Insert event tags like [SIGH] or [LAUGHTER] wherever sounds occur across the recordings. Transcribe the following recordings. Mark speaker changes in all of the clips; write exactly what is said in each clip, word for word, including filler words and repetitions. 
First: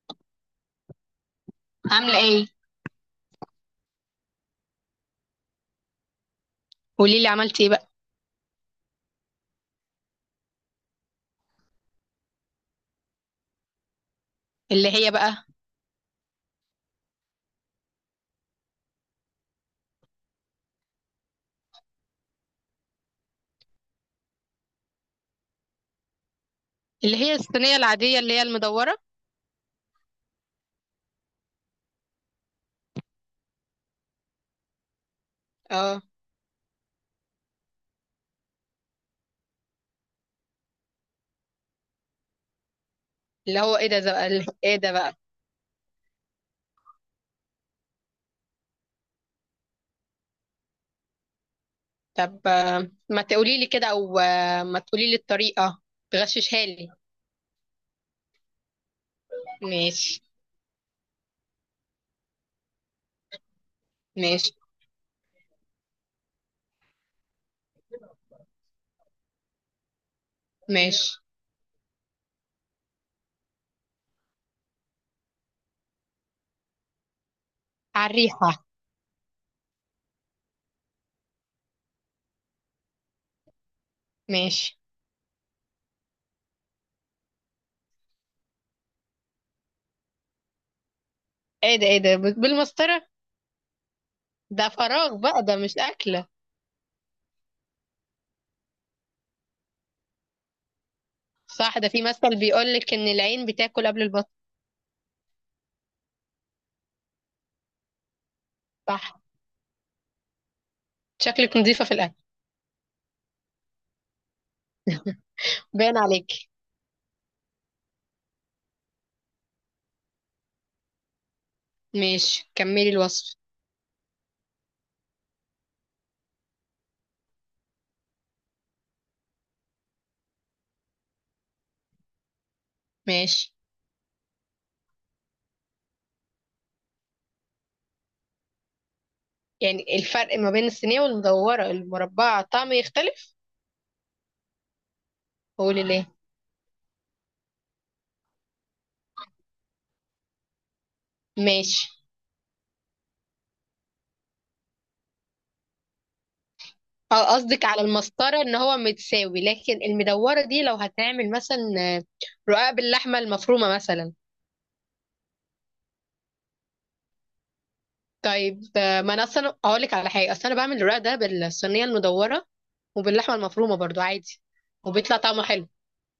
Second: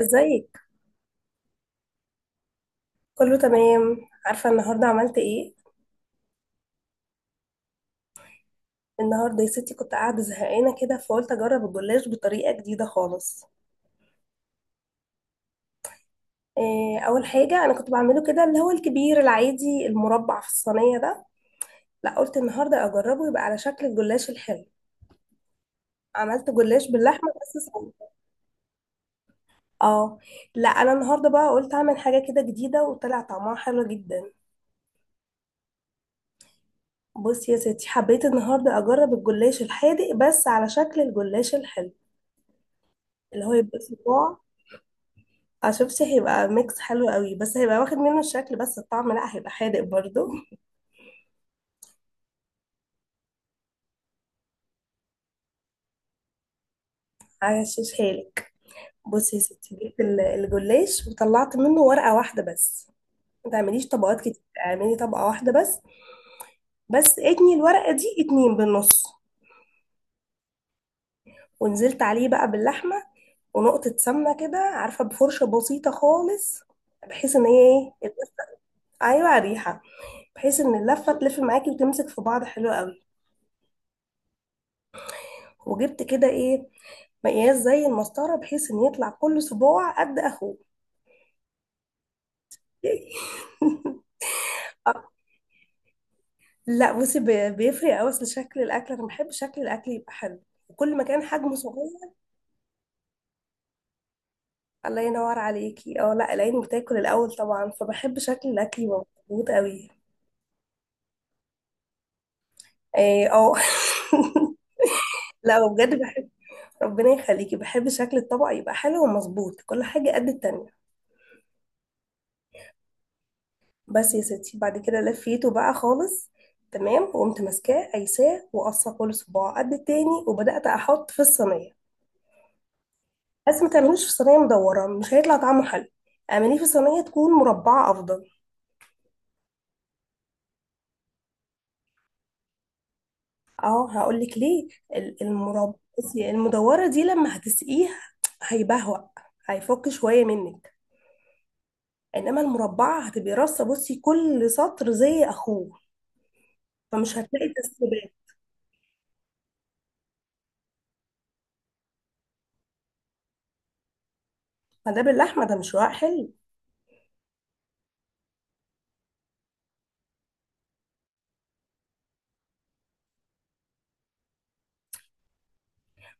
Speaker 1: ازيك؟
Speaker 2: عاملة ايه؟
Speaker 1: كله تمام. عارفه النهارده عملت ايه؟
Speaker 2: قولي لي عملتي ايه بقى.
Speaker 1: النهارده يا ستي كنت قاعده زهقانه كده، فقلت اجرب الجلاش بطريقه جديده خالص.
Speaker 2: اللي هي بقى؟
Speaker 1: إيه؟ اول حاجه انا كنت بعمله كده اللي هو الكبير العادي المربع في الصينيه ده. لا، قلت النهارده اجربه يبقى على شكل الجلاش الحلو. عملت جلاش
Speaker 2: اللي
Speaker 1: باللحمه
Speaker 2: هي
Speaker 1: بس
Speaker 2: الصينيه
Speaker 1: صغير.
Speaker 2: العاديه اللي هي المدوره؟
Speaker 1: اه لا، انا النهارده بقى قلت اعمل حاجه كده جديده، وطلع طعمها حلو جدا.
Speaker 2: اه.
Speaker 1: بصي يا ستي، حبيت النهارده اجرب الجلاش الحادق بس على شكل الجلاش الحلو، اللي هو
Speaker 2: اللي هو
Speaker 1: يبقى
Speaker 2: ايه ده ده بقى
Speaker 1: صباع.
Speaker 2: اللي- ايه ده بقى؟
Speaker 1: اه شفتي، هيبقى ميكس حلو قوي، بس هيبقى واخد منه الشكل بس، الطعم لا، هيبقى حادق برضو.
Speaker 2: طب آه، ما تقولي لي كده، او آه، ما تقولي لي الطريقه، تغششها لي.
Speaker 1: هغشش حالك. بصي [LAUGHS] يا ستي، جبت ال-
Speaker 2: ماشي.
Speaker 1: الجلاش وطلعت منه ورقة واحدة بس. ما تعمليش طبقات كتير،
Speaker 2: ماشي.
Speaker 1: اعملي طبقة واحدة بس. بس اتني الورقة دي اتنين بالنص.
Speaker 2: ماشي.
Speaker 1: ونزلت عليه بقى باللحمة، ونقطة سمنة كده، عارفة، بفرشة بسيطة خالص، بحيث ان هي...
Speaker 2: على
Speaker 1: ايه؟
Speaker 2: الريحه.
Speaker 1: ايوه، ريحة. بحيث ان اللفة تلف معاكي وتمسك في بعض حلو قوي.
Speaker 2: ماشي.
Speaker 1: وجبت كده ايه، مقياس زي المسطرة، بحيث ان يطلع كل صباع قد اخوه.
Speaker 2: ايه ده، ايه ده ب- بالمسطره؟
Speaker 1: [LAUGHS]
Speaker 2: ده فراغ بقى، ده مش اكله.
Speaker 1: لا بصي، بي- بيفرق قوي، اصل شكل الاكل، انا بحب شكل الاكل يبقى حلو، وكل ما كان حجمه
Speaker 2: صح، ده في
Speaker 1: صغير.
Speaker 2: مثل بيقول لك ان العين بتاكل قبل البطن.
Speaker 1: الله ينور عليكي. اه لا، العين بتاكل الاول طبعا، فبحب شكل الاكل يبقى
Speaker 2: صح.
Speaker 1: مظبوط قوي.
Speaker 2: شكلك نظيفه في الاكل.
Speaker 1: إيه، اه. [LAUGHS] لا
Speaker 2: [LAUGHS]
Speaker 1: بجد
Speaker 2: باين
Speaker 1: بحب.
Speaker 2: عليك.
Speaker 1: ربنا يخليكي، بحب شكل الطبق يبقى حلو ومظبوط، كل حاجة قد التانية.
Speaker 2: ماشي، كملي الوصف.
Speaker 1: بس يا ستي، بعد كده لفيته بقى خالص تمام، وقمت ماسكاه قايساه وقصه كل صباع قد التاني، وبدات احط في الصينيه.
Speaker 2: ماشي.
Speaker 1: بس ما تعملوش في صينيه مدوره، مش هيطلع طعمه حلو، اعمليه في صينيه تكون مربعه افضل.
Speaker 2: يعني الفرق ما بين الصينية والمدورة المربعة طعمه يختلف؟
Speaker 1: اه هقول لك ليه. ال- المرب
Speaker 2: قولي ليه.
Speaker 1: بصي، المدوره دي لما هتسقيها هيبهوأ، هيفك شويه منك.
Speaker 2: ماشي.
Speaker 1: انما المربعه هتبقي رصه، بصي كل سطر زي اخوه، فمش
Speaker 2: اه،
Speaker 1: هتلاقي
Speaker 2: قصدك على
Speaker 1: تسريبات.
Speaker 2: المسطرة ان هو متساوي، لكن المدورة دي لو هتعمل مثلا آه، رقاق باللحمة المفرومة مثلا.
Speaker 1: ما ده باللحمه، ده مش رواق حلو.
Speaker 2: طيب آه، ما انا اصلا اقولك على حاجة، اصلا انا بعمل الرقاق ده بالصينية المدورة وباللحمة المفرومة برضو عادي، وبيطلع طعمه حلو.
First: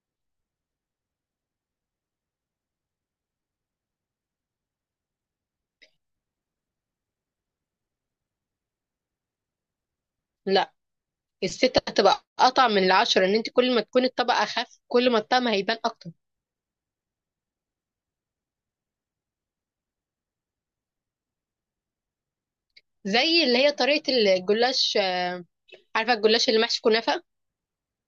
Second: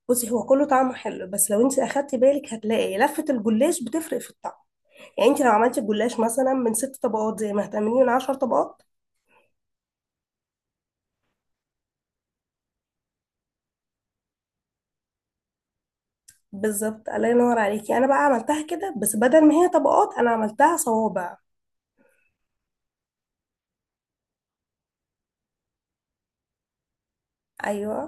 Speaker 1: بصي هو كله طعمه حلو، بس لو انت اخدتي بالك هتلاقي لفة الجلاش بتفرق في الطعم. يعني انت لو عملتي الجلاش مثلا من ست طبقات زي ما هتعمليه من عشر طبقات.
Speaker 2: لا، الستة هتبقى قطع من العشرة، ان انت كل ما تكون الطبقة اخف كل ما الطعم هيبان اكتر.
Speaker 1: بالظبط، الله ينور عليكي. انا بقى عملتها كده، بس بدل ما هي طبقات، انا عملتها صوابع.
Speaker 2: زي اللي هي طريقة الجلاش، آه، عارفة الجلاش اللي محشي كنافة؟
Speaker 1: ايوه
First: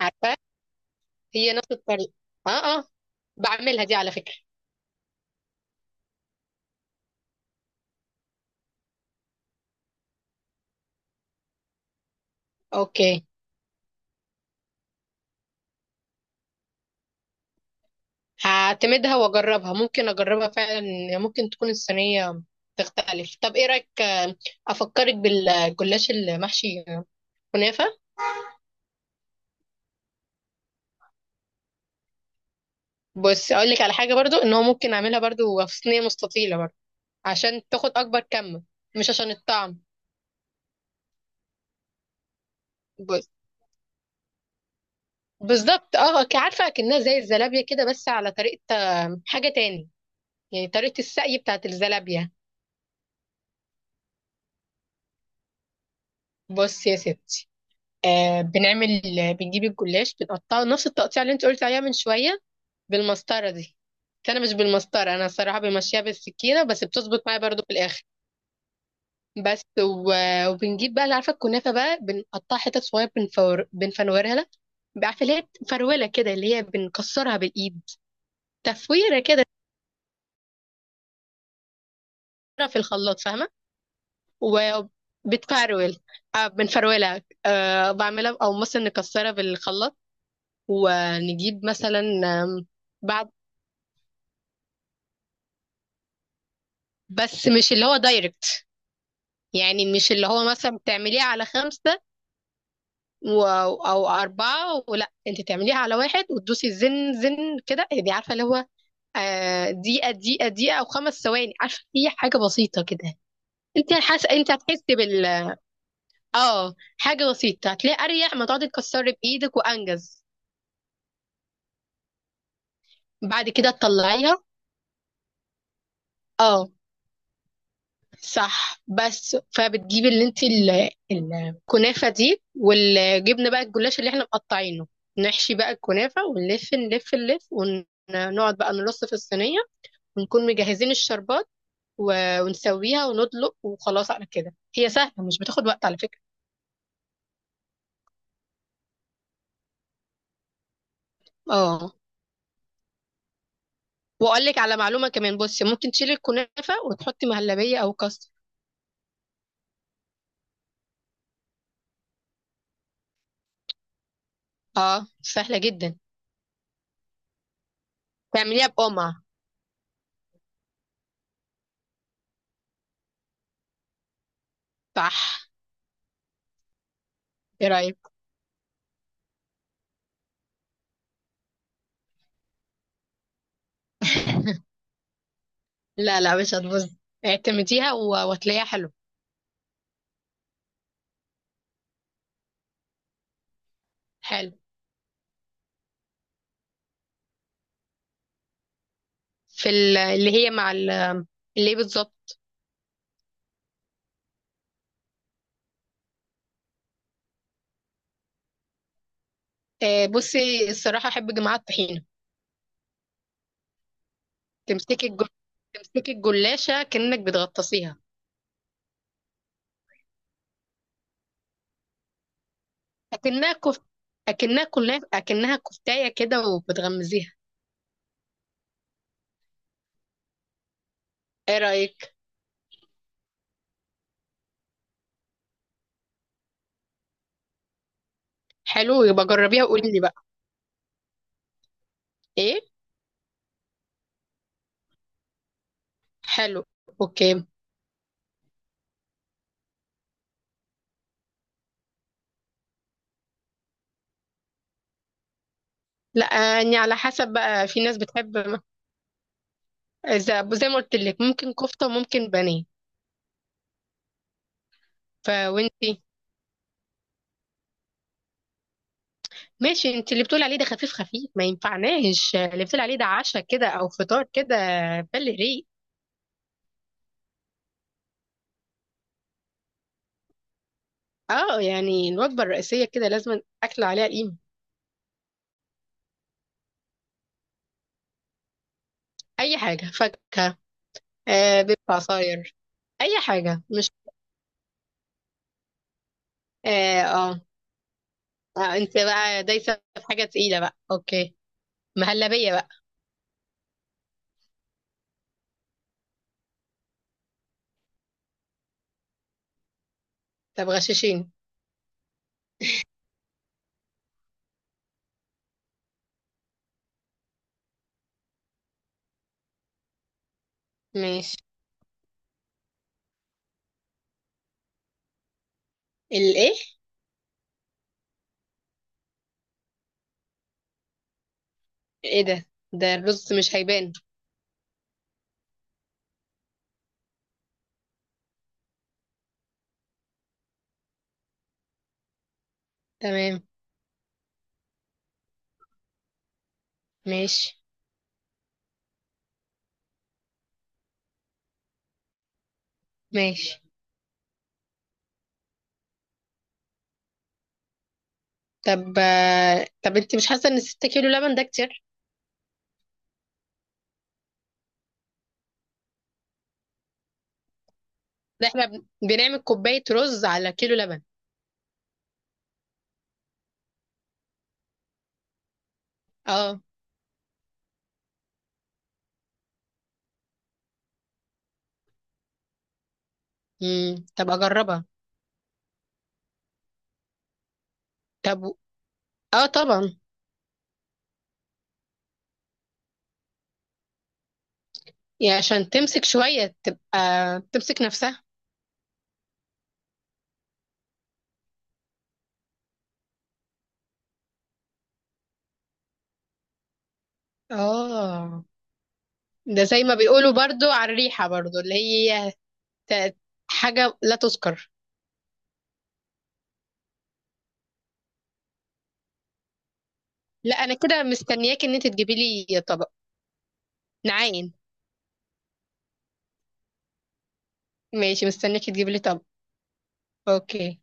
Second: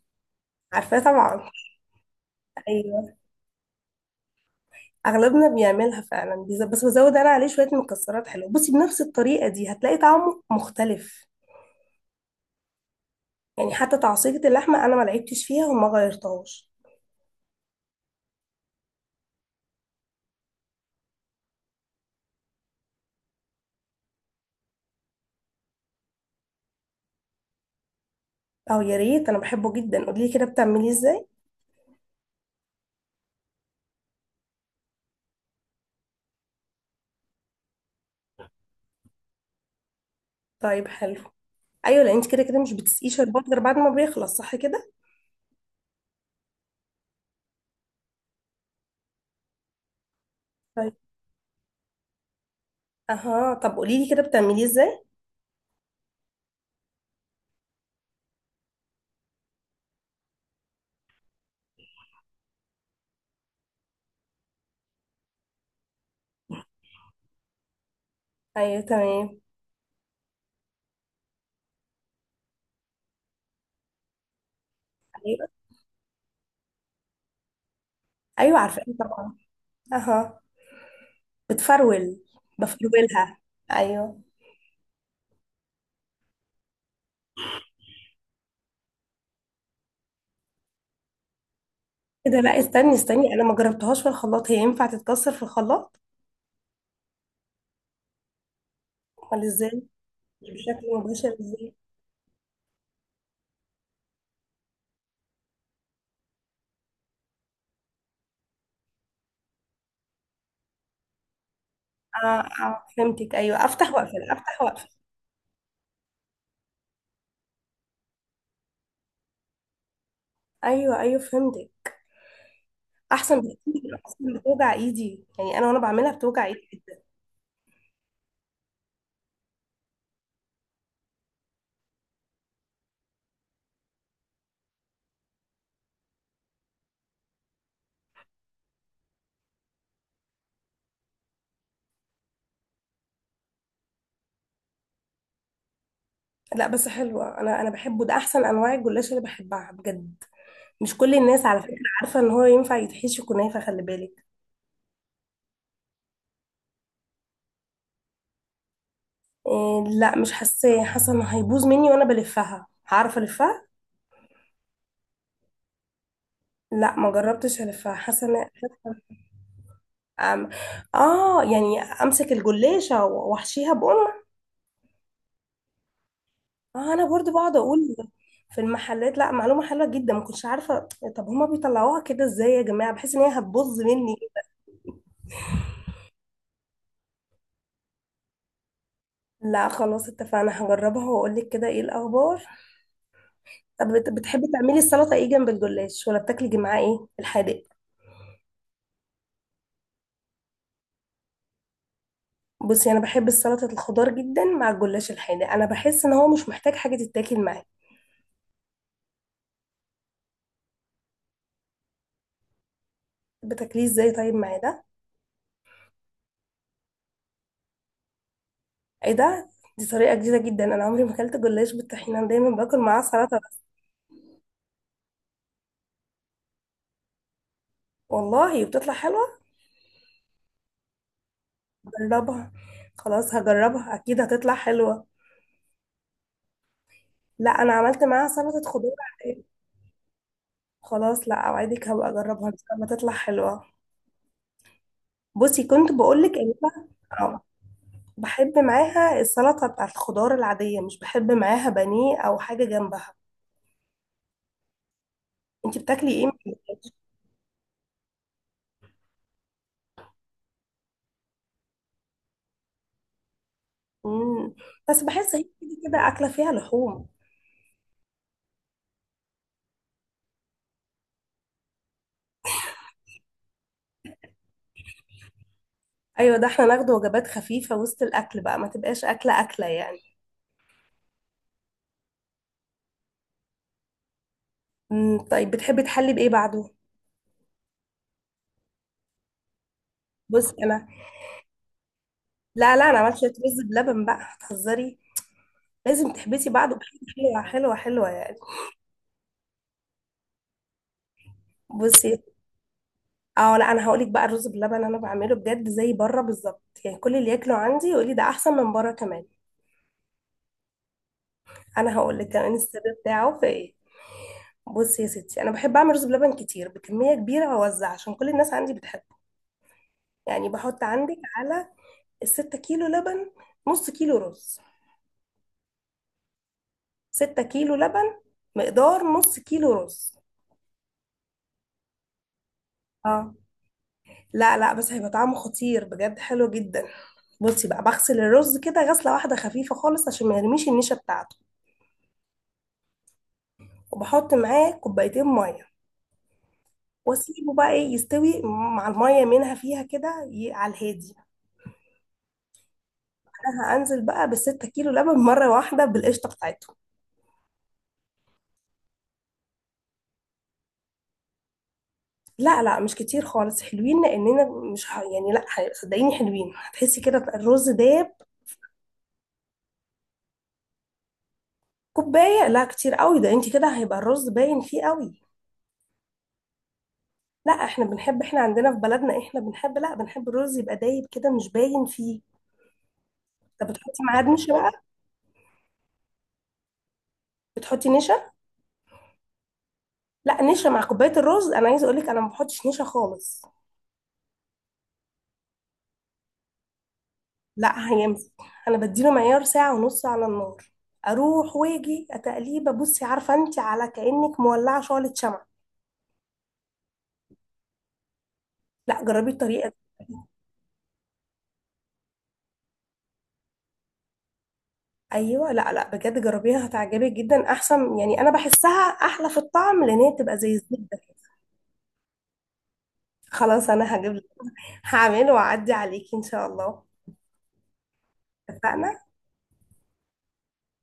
Speaker 2: عارفة؟
Speaker 1: عارفاه طبعا.
Speaker 2: هي نفس الطريقة. اه. اه.
Speaker 1: ايوه.
Speaker 2: بعملها دي على فكرة.
Speaker 1: اغلبنا بيعملها فعلا، بيز- بس بزود انا عليه شويه مكسرات حلوه، بصي بنفس الطريقه دي هتلاقي طعمه مختلف.
Speaker 2: اوكي،
Speaker 1: يعني حتى تعصيجة اللحمه انا ما لعبتش فيها وما غيرتهاش.
Speaker 2: هعتمدها واجربها، ممكن اجربها فعلا. ممكن تكون الصينية تختلف. طب ايه رأيك آه، افكرك بالجلاش المحشي آه، كنافة؟
Speaker 1: اه يا ريت، انا بحبه جدا. قولي لي كده بتعمليه ازاي؟
Speaker 2: بس اقول لك على حاجة برضو، ان هو ممكن اعملها برضو في صينية مستطيلة برضو، عشان تاخد اكبر كم، مش عشان الطعم.
Speaker 1: طيب حلو. ايوه، لان انت كده كده مش بتسقيه
Speaker 2: بس.
Speaker 1: شربات غير بعد ما بيخلص، صح كده؟
Speaker 2: بالظبط. اه ك- عارفة اكنها زي الزلابية كده، بس على طريقة آه، حاجة تاني، يعني
Speaker 1: طيب.
Speaker 2: طريقة السقي بتاعت الزلابية.
Speaker 1: اها، طب قولي لي كده بتعمليه ازاي؟
Speaker 2: بص يا ستي، آه بنعمل بنجيب الجلاش بنقطعه نفس التقطيع اللي انت قلت عليها من شوية، بالمسطرة دي. بس انا مش بالمسطرة، انا الصراحة بمشيها بالسكينة، بس بتظبط معايا برضو في الاخر.
Speaker 1: ايوه تمام.
Speaker 2: بس و... وبنجيب بقى، اللي عارفة الكنافة بقى، بنقطعها حتت صغيرة، بنفور... بنفنورها لها. عارفة اللي
Speaker 1: ايوه،
Speaker 2: هي فرولة كده، اللي هي بنكسرها بالايد.
Speaker 1: ايوه، عارفاه
Speaker 2: تفويرة
Speaker 1: طبعا.
Speaker 2: كده.
Speaker 1: اها. بتفرول؟
Speaker 2: في الخلاط،
Speaker 1: بفرولها.
Speaker 2: فاهمة؟
Speaker 1: ايوه.
Speaker 2: وبتفرول. آه بنفرولها، آه بعملها، او مثلا نكسرها بالخلاط، ونجيب مثلا.
Speaker 1: كده؟ لا
Speaker 2: آم،
Speaker 1: استني
Speaker 2: بعد،
Speaker 1: استني، انا ما جربتهاش في الخلاط، هي ينفع تتكسر في الخلاط؟
Speaker 2: بس مش اللي هو دايركت.
Speaker 1: امال ازاي؟
Speaker 2: يعني مش اللي هو مثلا
Speaker 1: بشكل
Speaker 2: بتعمليها
Speaker 1: مباشر
Speaker 2: على
Speaker 1: ازاي؟
Speaker 2: خمسة و... أو أربعة، ولا أنت تعمليها على واحد وتدوسي زن زن كده، دي عارفة اللي هو آه، دقيقة دقيقة دقيقة، أو خمس ثواني، عارفة هي حاجة
Speaker 1: اه.
Speaker 2: بسيطة
Speaker 1: اه
Speaker 2: كده.
Speaker 1: فهمتك، ايوه افتح
Speaker 2: أنت حاس
Speaker 1: واقفل
Speaker 2: أنت
Speaker 1: افتح واقفل.
Speaker 2: هتحسي بال آه حاجة بسيطة، هتلاقي أريح ما تقعدي تكسري بإيدك، وأنجز.
Speaker 1: ايوه ايوه فهمتك. احسن
Speaker 2: بعد كده
Speaker 1: بكتير، اصلا
Speaker 2: تطلعيها.
Speaker 1: بتوجع ايدي، يعني انا وانا بعملها بتوجع
Speaker 2: اه.
Speaker 1: ايدي.
Speaker 2: صح. بس فبتجيب اللي انت ال- الكنافه دي، والجبنه بقى، الجلاش اللي احنا مقطعينه، نحشي بقى الكنافه ونلف نلف نلف، ونقعد بقى نرص في الصينيه، ونكون مجهزين الشربات، و- ونسويها وندلق، وخلاص على كده. هي سهله مش بتاخد وقت على فكره.
Speaker 1: لا بس حلوة، انا انا بحبه، ده احسن انواع الجلاش اللي بحبها بجد، مش كل الناس على فكرة.
Speaker 2: اه.
Speaker 1: عارفة ان هو ينفع يتحشي كنافة؟ خلي بالك.
Speaker 2: واقول لك على معلومه كمان، بصي ممكن تشيلي الكنافه وتحطي مهلبيه او كاستر.
Speaker 1: إيه؟ لا مش حاساه، حاسة ان هيبوظ مني وانا بلفها، هعرف الفها؟
Speaker 2: اه سهله جدا.
Speaker 1: لا ما جربتش الفها، حاسة ان...
Speaker 2: تعمليها بقمع.
Speaker 1: أم... اه، يعني امسك الجلاشة واحشيها بقوم؟
Speaker 2: صح.
Speaker 1: آه انا برضو بقعد
Speaker 2: ايه
Speaker 1: اقول
Speaker 2: رايك؟
Speaker 1: في المحلات. لا، معلومة حلوة جدا، ما كنتش عارفة. طب هما بيطلعوها كده ازاي يا جماعة، بحيث ان هي هتبوظ مني.
Speaker 2: [LAUGHS] لا لا، مش هتبوظ. اعتمديها و- وهتلاقيها حلو.
Speaker 1: لا خلاص، اتفقنا، هجربها واقول لك كده ايه الاخبار. طب بت- بتحبي
Speaker 2: حلو.
Speaker 1: تعملي السلطة ايه جنب الجلاش؟ ولا بتاكلي معاه ايه الحادق؟
Speaker 2: في ال- اللي هي مع ال- اللي هي بالظبط.
Speaker 1: بصي انا بحب السلطة الخضار جدا مع الجلاش الحادق، انا بحس ان هو مش محتاج حاجة تتاكل معاه.
Speaker 2: آه، بصي الصراحة أحب جماعة الطحينة.
Speaker 1: بتاكليه ازاي طيب مع ده؟
Speaker 2: تمسكي الجل... تمسكي الجلاشة كأنك بتغطسيها.
Speaker 1: ايه ده؟ دي طريقة جديدة جدا، انا عمري ما اكلت جلاش بالطحينة، انا دايما باكل معاه سلطة
Speaker 2: أكنها
Speaker 1: بس.
Speaker 2: كفت أكنها كلها أكنها كفتاية كده وبتغمزيها.
Speaker 1: والله بتطلع حلوة.
Speaker 2: إيه رأيك؟
Speaker 1: جربها. خلاص هجربها، اكيد هتطلع حلوة. لا انا عملت معاها سلطة خضار
Speaker 2: حلو يبقى
Speaker 1: عادية.
Speaker 2: جربيها وقولي لي بقى.
Speaker 1: خلاص، لا اوعدك هبقى اجربها ان
Speaker 2: إيه؟
Speaker 1: شاء الله تطلع حلوة. بصي كنت بقولك ان
Speaker 2: حلو.
Speaker 1: أنا... آه.
Speaker 2: أوكي.
Speaker 1: بحب معاها السلطة بتاعت الخضار العادية، مش بحب معاها بانيه أو حاجة جنبها. انتي بتاكلي
Speaker 2: لا.
Speaker 1: ايه؟
Speaker 2: يعني على حسب بقى، في ناس بتحب م- إذا زي ما قلت لك، ممكن كفتة وممكن بانيه.
Speaker 1: مم. بس بحس هي كده
Speaker 2: فوانتي؟
Speaker 1: كده أكلة فيها لحوم.
Speaker 2: ماشي، انت اللي بتقول عليه ده خفيف خفيف، ما ينفعناش اللي بتقول عليه ده عشاء كده او فطار كده، بل ريق.
Speaker 1: أيوة، ده احنا ناخد وجبات خفيفة وسط الأكل بقى، ما تبقاش أكلة أكلة يعني.
Speaker 2: اه يعني الوجبه الرئيسيه كده لازم اكل عليها قيمه.
Speaker 1: مم. طيب بتحبي تحلي بإيه بعده؟
Speaker 2: اي حاجه،
Speaker 1: بص
Speaker 2: فاكهه،
Speaker 1: أنا...
Speaker 2: آه بيض، عصاير،
Speaker 1: لا لا، أنا عملت
Speaker 2: اي
Speaker 1: شوية رز
Speaker 2: حاجه مش.
Speaker 1: بلبن بقى، هتهزري، لازم تحبسي بعده
Speaker 2: اه,
Speaker 1: بحاجة
Speaker 2: آه,
Speaker 1: حلوة حلوة حلوة يعني.
Speaker 2: آه انت بقى دايسه في حاجه تقيله بقى. اوكي،
Speaker 1: بصي،
Speaker 2: مهلبيه بقى.
Speaker 1: اه لا، انا هقولك بقى الرز بلبن انا بعمله بجد زي بره بالظبط، يعني كل اللي ياكله عندي يقولي ده احسن من بره كمان.
Speaker 2: طب غشاشين.
Speaker 1: انا هقول لك كمان السر بتاعه في ايه. بصي يا ستي، انا بحب اعمل رز بلبن كتير بكميه كبيره واوزع، عشان كل الناس عندي بتحبه. يعني بحط عندك
Speaker 2: ماشي.
Speaker 1: على الستة كيلو لبن، نص كيلو رز.
Speaker 2: الايه؟
Speaker 1: ستة كيلو لبن، مقدار نص كيلو رز.
Speaker 2: ايه، إيه ده، ده الرز
Speaker 1: اه.
Speaker 2: مش هيبان.
Speaker 1: لا لا، بس هيبقى طعمه خطير بجد، حلو جدا. بصي بقى، بغسل الرز كده غسله واحده خفيفه خالص عشان ما يرميش النشا بتاعته،
Speaker 2: تمام.
Speaker 1: وبحط معاه كوبايتين ميه، واسيبه
Speaker 2: ماشي.
Speaker 1: بقى ايه يستوي مع الميه منها فيها كده، ي- على الهادي.
Speaker 2: ماشي.
Speaker 1: انا هنزل بقى بالستة كيلو لبن مرة واحدة بالقشطة بتاعتهم.
Speaker 2: طب آه، طب انت مش حاسه ان ستة كيلو لبن ده كتير؟
Speaker 1: لا لا، مش كتير خالص، حلوين، لأننا مش ه... يعني لا، ه- صدقيني حلوين، هتحسي كده الرز داب.
Speaker 2: ده احنا بن- بنعمل كوباية رز على كيلو لبن.
Speaker 1: كوباية؟ لا كتير قوي، ده انت كده هيبقى الرز باين فيه قوي.
Speaker 2: اه.
Speaker 1: لا، احنا بنحب، احنا عندنا في بلدنا احنا بنحب، لا بنحب الرز يبقى دايب كده مش باين فيه. طب
Speaker 2: امم،
Speaker 1: بتحطي معاه
Speaker 2: طب
Speaker 1: نشا بقى؟
Speaker 2: اجربها.
Speaker 1: بتحطي نشا؟
Speaker 2: طب و- اه طبعا.
Speaker 1: لا، نشا مع كوباية الرز، انا عايزة اقولك انا ما بحطش نشا خالص.
Speaker 2: يعني عشان تمسك شوية، تبقى تمسك
Speaker 1: لا،
Speaker 2: نفسها.
Speaker 1: هيمسك. انا بديله معيار ساعه ونص على النار، اروح واجي اتقليبه، بصي عارفه انت، على كانك مولعه شعله شمع.
Speaker 2: اه،
Speaker 1: لا جربي
Speaker 2: ده
Speaker 1: الطريقه دي.
Speaker 2: زي ما بيقولوا برضو، على الريحة برضو، اللي هي ت- حاجة لا تذكر.
Speaker 1: ايوه، لا لا، بجد جربيها، هتعجبك جدا، احسن، يعني انا بحسها احلى في الطعم، لان هي بتبقى زي
Speaker 2: لا، انا
Speaker 1: الزبده
Speaker 2: كده
Speaker 1: كده.
Speaker 2: مستنياك ان انت تجيبي لي طبق،
Speaker 1: خلاص انا هجيب لك.
Speaker 2: نعاين.
Speaker 1: هعمله واعدي عليكي ان شاء الله.
Speaker 2: ماشي، مستنياك تجيبي لي
Speaker 1: اتفقنا.
Speaker 2: طبق. اوكي.